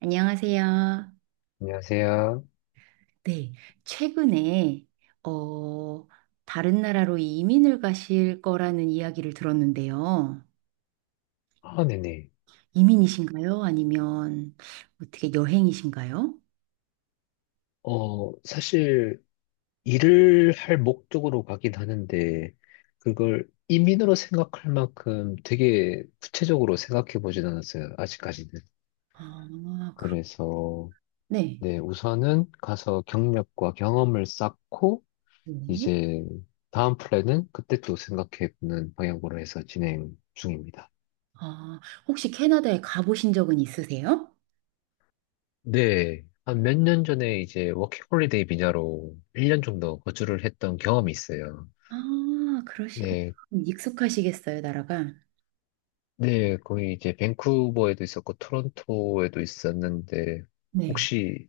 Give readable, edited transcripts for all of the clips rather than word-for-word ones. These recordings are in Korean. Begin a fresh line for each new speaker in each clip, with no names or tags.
안녕하세요.
안녕하세요.
네, 최근에 어, 다른 나라로 이민을 가실 거라는 이야기를 들었는데요.
아, 네네.
이민이신가요? 아니면 어떻게 여행이신가요?
사실 일을 할 목적으로 가긴 하는데 그걸 이민으로 생각할 만큼 되게 구체적으로 생각해 보진 않았어요. 아직까지는.
아, 그,
그래서
네.
네, 우선은 가서 경력과 경험을 쌓고
네.
이제 다음 플랜은 그때 또 생각해 보는 방향으로 해서 진행 중입니다.
아, 혹시 캐나다에 가보신 적은 있으세요?
네. 한 몇 년 전에 이제 워킹홀리데이 비자로 1년 정도 거주를 했던 경험이 있어요.
아, 그러시구나.
네,
익숙하시겠어요, 나라가?
네, 거의 이제 밴쿠버에도 있었고 토론토에도 있었는데
네.
혹시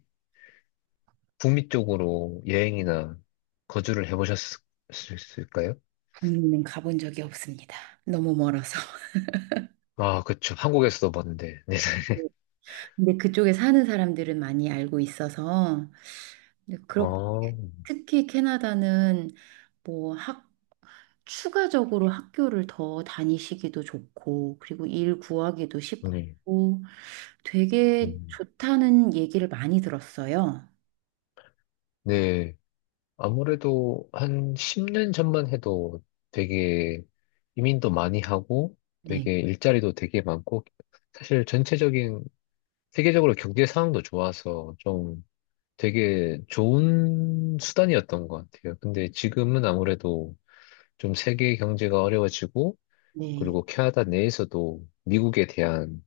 북미 쪽으로 여행이나 거주를 해보셨을까요?
국내는 가본 적이 없습니다. 너무 멀어서.
아, 그쵸. 한국에서도 봤는데. 네.
근데 그쪽에 사는 사람들은 많이 알고 있어서 근데 그렇게
아,
특히 캐나다는 뭐 학, 추가적으로 학교를 더 다니시기도 좋고, 그리고 일 구하기도
네.
쉽고 되게
음.
좋다는 얘기를 많이 들었어요.
네. 아무래도 한 10년 전만 해도 되게 이민도 많이 하고
네,
되게 일자리도 되게 많고 사실 전체적인 세계적으로 경제 상황도 좋아서 좀 되게 좋은 수단이었던 것 같아요. 근데 지금은 아무래도 좀 세계 경제가 어려워지고,
네.
그리고 캐나다 내에서도 미국에 대한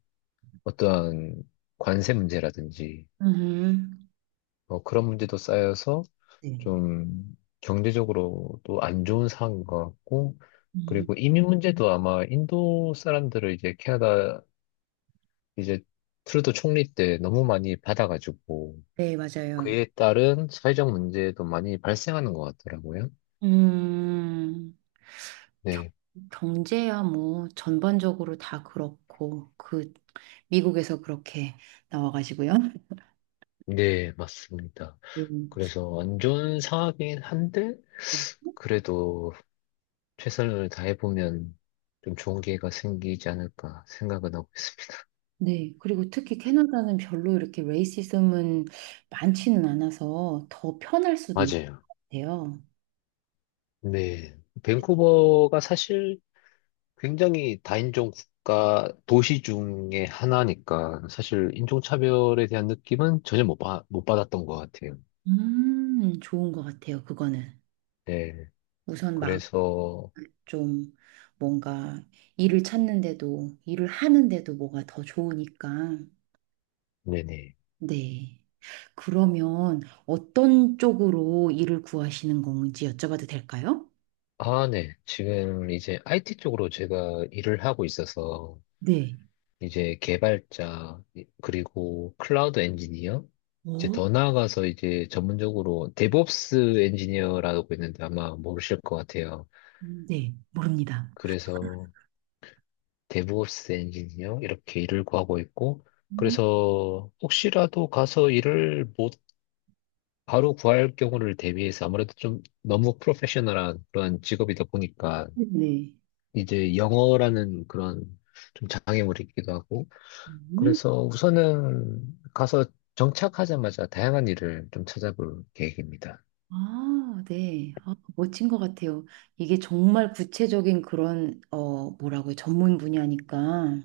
어떠한 관세 문제라든지,
음,
뭐 그런 문제도 쌓여서
네.
좀 경제적으로도 안 좋은 상황인 것 같고,
음.
그리고 이민 문제도 아마 인도 사람들을 이제 캐나다 이제 트루도 총리 때 너무 많이 받아가지고,
네, 맞아요.
그에 따른 사회적 문제도 많이 발생하는 것 같더라고요.
음. 겨-
네,
경제야 뭐 전반적으로 다 그렇고, 그 미국에서 그렇게 나와가지고요.
네, 맞습니다.
네.
그래서 안 좋은 상황이긴 한데, 그래도 최선을 다해보면 좀 좋은 기회가 생기지 않을까 생각은 하고 있어요.
네, 그리고 특히 캐나다는 별로 이렇게 레이시즘은 많지는 않아서 더 편할 수도 있을
맞아요.
것 같아요.
네. 밴쿠버가 사실 굉장히 다인종 국가 도시 중에 하나니까 사실 인종차별에 대한 느낌은 전혀 못 받았던 것 같아요.
좋은 것 같아요, 그거는.
네.
우선 막
그래서,
좀 뭔가 일을 찾는데도, 일을 하는데도 뭐가 더 좋으니까.
네네.
네. 그러면 어떤 쪽으로 일을 구하시는 건지 여쭤봐도 될까요?
아, 네. 지금 이제 IT 쪽으로 제가 일을 하고 있어서
네.
이제 개발자, 그리고 클라우드 엔지니어, 이제
어?
더 나아가서 이제 전문적으로 데브옵스 엔지니어라고 있는데 아마 모르실 것 같아요.
네. 모릅니다.
그래서 데브옵스 엔지니어 이렇게 일을 구하고 있고,
음.
그래서 혹시라도 가서 일을 못 바로 구할 경우를 대비해서 아무래도 좀 너무 프로페셔널한 그런 직업이다 보니까
네.
이제 영어라는 그런 좀 장애물이 있기도 하고
음.
그래서 우선은 가서 정착하자마자 다양한 일을 좀 찾아볼 계획입니다.
아, 네. 아, 멋진 것 같아요. 이게 정말 구체적인 그런, 뭐라고요? 전문 분야니까.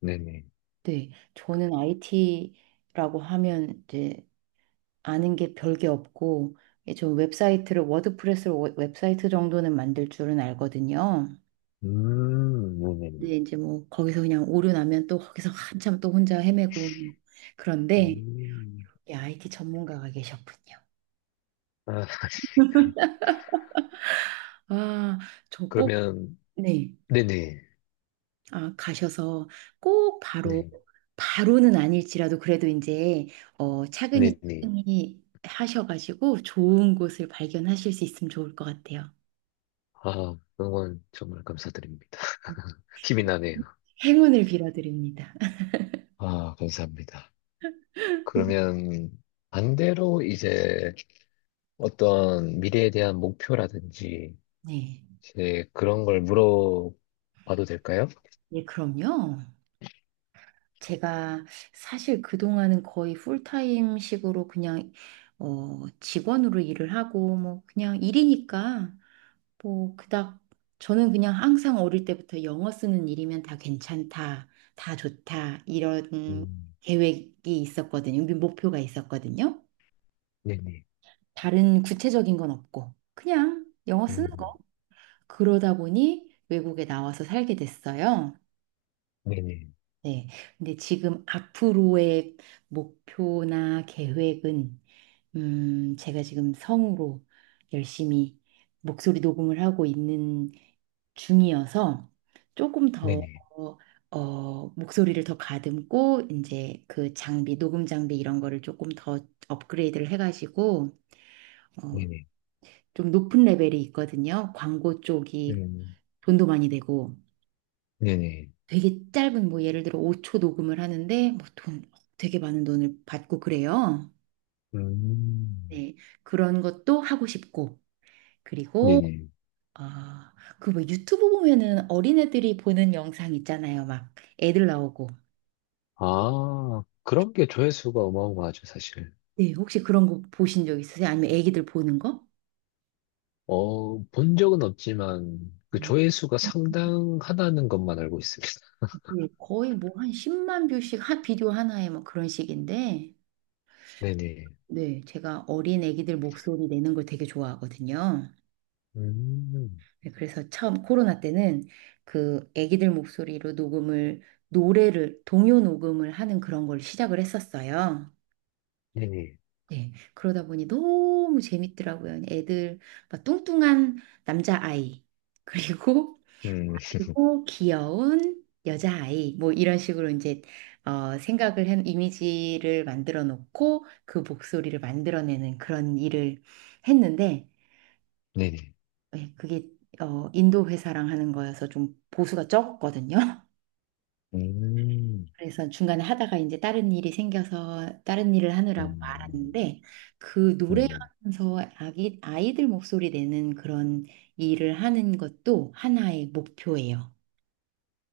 네네.
네. 저는 IT라고 하면 이제 아는 게 별 게 없고, 저 웹사이트를, 워드프레스로 웹사이트 정도는 만들 줄은 알거든요.
네네.
근데 이제 뭐 거기서 그냥 오류 나면 또 거기서 한참 또 혼자 헤매고 그런데
음,
이 IT 전문가가 계셨군요.
아, 알겠습니다.
아, 저 꼭,
그러면,
네.
네네.
아, 가셔서 꼭 바로,
네.
바로는 아닐지라도 그래도 이제, 차근히
네네.
차근히 하셔가지고 좋은 곳을 발견하실 수 있으면 좋을 것 같아요.
아, 응원 정말 감사드립니다. 힘이 나네요.
행운을 빌어드립니다.
아, 감사합니다. 그러면 반대로 이제 어떤 미래에 대한 목표라든지
네.
이제 그런 걸 물어봐도 될까요?
예, 그럼요. 제가 사실 그동안은 거의 풀타임 식으로 그냥 직원으로 일을 하고, 뭐 그냥 일이니까 뭐 그닥 저는 그냥 항상 어릴 때부터 영어 쓰는 일이면 다 괜찮다, 다 좋다 이런
음,
계획이 있었거든요. 목표가 있었거든요.
네네.
다른 구체적인 건 없고 그냥 영어 쓰는
음.
거. 그러다 보니 외국에 나와서 살게 됐어요.
네네.
네. 근데 지금 앞으로의 목표나 계획은, 제가 지금 성으로 열심히 목소리 녹음을 하고 있는 중이어서 조금 더,
네네.
목소리를 더 가듬고, 이제 그 장비, 녹음 장비 이런 거를 조금 더 업그레이드를 해가지고, 어,
네네.
좀 높은 레벨이 있거든요. 광고 쪽이
음.
돈도 많이 되고,
네네.
되게 짧은 뭐 예를 들어 5초 녹음을 하는데 뭐 돈 되게 많은 돈을 받고 그래요.
음.
네. 그런 것도 하고 싶고, 그리고
네네.
아, 그 뭐 유튜브 보면은 어린애들이 보는 영상 있잖아요. 막 애들 나오고.
아, 그런 게 조회수가 어마어마하죠, 사실.
네, 혹시 그런 거 보신 적 있으세요? 아니면 애기들 보는 거?
본 적은 없지만, 그
음.
조회수가 상당하다는 것만 알고 있습니다.
네, 거의 뭐 한 10만 뷰씩 한 비디오 하나에 뭐 그런 식인데
네네.
네, 제가 어린 애기들 목소리 내는 걸 되게 좋아하거든요.
음.
네, 그래서 처음 코로나 때는 그 아기들 목소리로 녹음을 노래를 동요 녹음을 하는 그런 걸 시작을 했었어요.
네네.
네, 그러다 보니 너무 재밌더라고요. 애들 막 뚱뚱한 남자아이 그리고
음.
그리고 귀여운 여자아이 뭐 이런 식으로 이제 생각을 한 이미지를 만들어 놓고 그 목소리를 만들어내는 그런 일을 했는데
네네.
예, 그게 인도 회사랑 하는 거여서 좀 보수가 적거든요.
음.
그래서 중간에 하다가 이제 다른 일이 생겨서 다른 일을 하느라고
음.
말았는데 그
네네.
노래하면서 아기, 아이들 목소리 내는 그런 일을 하는 것도 하나의 목표예요.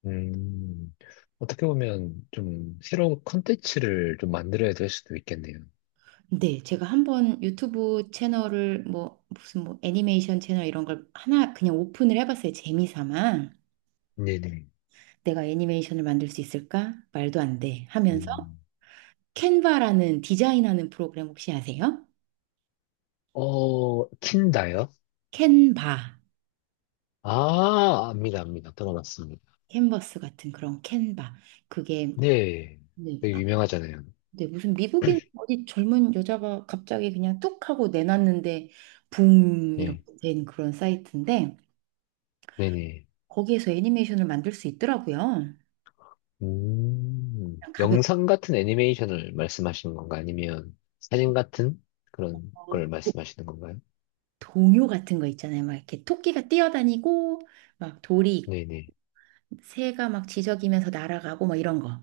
음. 어떻게 보면 좀 새로운 컨텐츠를 좀 만들어야 될 수도 있겠네요.
네, 제가 한번 유튜브 채널을 뭐 무슨 뭐 애니메이션 채널 이런 걸 하나 그냥 오픈을 해봤어요. 재미삼아.
네네.
내가 애니메이션을 만들 수 있을까? 말도 안 돼. 하면서
음.
캔바라는 디자인하는 프로그램 혹시 아세요?
어, 틴다요?
캔바,
아, 압니다, 압니다. 들어봤습니다.
캔버스 같은 그런 캔바. 그게
네.
네,
되게
아,
유명하잖아요.
네, 무슨 미국인 어디 젊은 여자가 갑자기 그냥 뚝 하고 내놨는데 붐
예.
이렇게 된 그런 사이트인데
네네.
거기에서 애니메이션을 만들 수 있더라고요. 그냥 가볍고
영상 같은 애니메이션을 말씀하시는 건가? 아니면 사진 같은 그런 걸
도-
말씀하시는 건가요?
동요 같은 거 있잖아요. 막 이렇게 토끼가 뛰어다니고 막 돌이
네네.
새가 막 지저귀면서 날아가고 막 이런 거.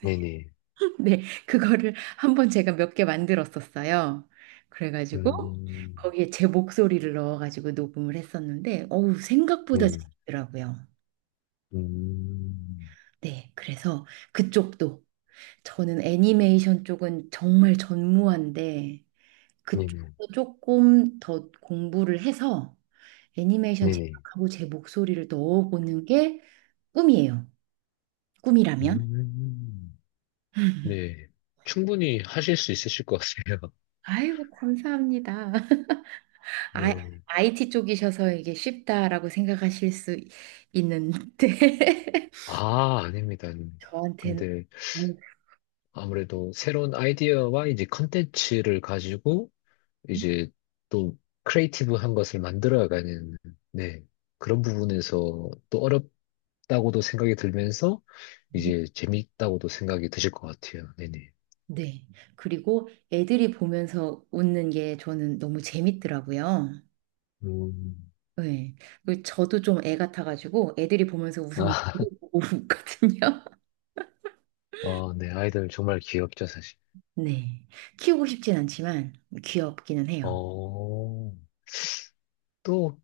네네.
네, 그거를 한번 제가 몇 개 만들었었어요. 그래가지고
음,
거기에 제 목소리를 넣어가지고 녹음을 했었는데, 어우, 생각보다
네.
재밌더라고요.
음,
네, 그래서 그쪽도 저는 애니메이션 쪽은 정말 전무한데
네네.
그쪽도 조금 더 공부를 해서 애니메이션
네네.
제작하고 제 목소리를 넣어보는 게 꿈이에요. 꿈이라면.
음, 네. 충분히 하실 수 있으실 것 같아요.
아이고, 감사합니다. 아,
네.
IT 쪽이셔서 이게 쉽다라고 생각하실 수 있는데
아, 아닙니다, 아닙니다.
저한테는
근데
음,
아무래도 새로운 아이디어와 이제 컨텐츠를 가지고 이제 또 크리에이티브한 것을 만들어가는 네, 그런 부분에서 또 어렵다고도 생각이 들면서 이제 재밌다고도 생각이 드실 것 같아요. 네네.
네. 그리고 애들이 보면서 웃는 게 저는 너무 재밌더라고요.
음.
네. 그리고 저도 좀 애 같아가지고 애들이 보면서 웃으면
아,
저도 보고 웃거든요.
어, 네, 아이들 정말 귀엽죠, 사실.
네. 키우고 싶진 않지만 귀엽기는 해요.
어, 또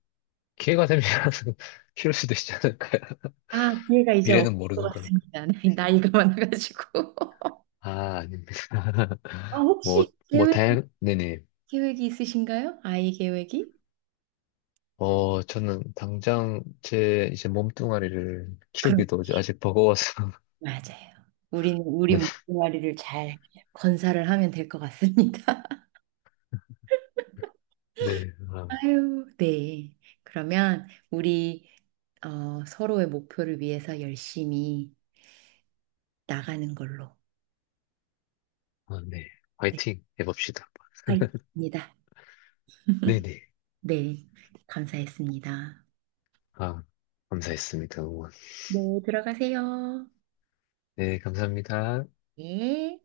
기회가 되면 키울 수도 있지 않을까요?
아, 기회가 이제 없을
미래는
것
모르는 거니까.
같습니다. 나이가 많아가지고.
아, 아닙니다.
아,
뭐,
혹시
뭐,
계획,
다양, 네네.
계획이 있으신가요? 아이 계획이?
저는 당장 제 이제 몸뚱아리를
그,
키우기도 아직 버거워서.
맞아요. 우리는 우리
네,
몸뚱아리를 잘 건사를 하면 될 것 같습니다.
네, 아,
아유, 네. 그러면 우리 서로의 목표를 위해서 열심히 나가는 걸로.
아, 네.
네,
화이팅 해봅시다.
화이팅입니다.
네네.
네, 감사했습니다.
아, 감사했습니다. 응원.
네, 들어가세요.
네, 감사합니다.
네.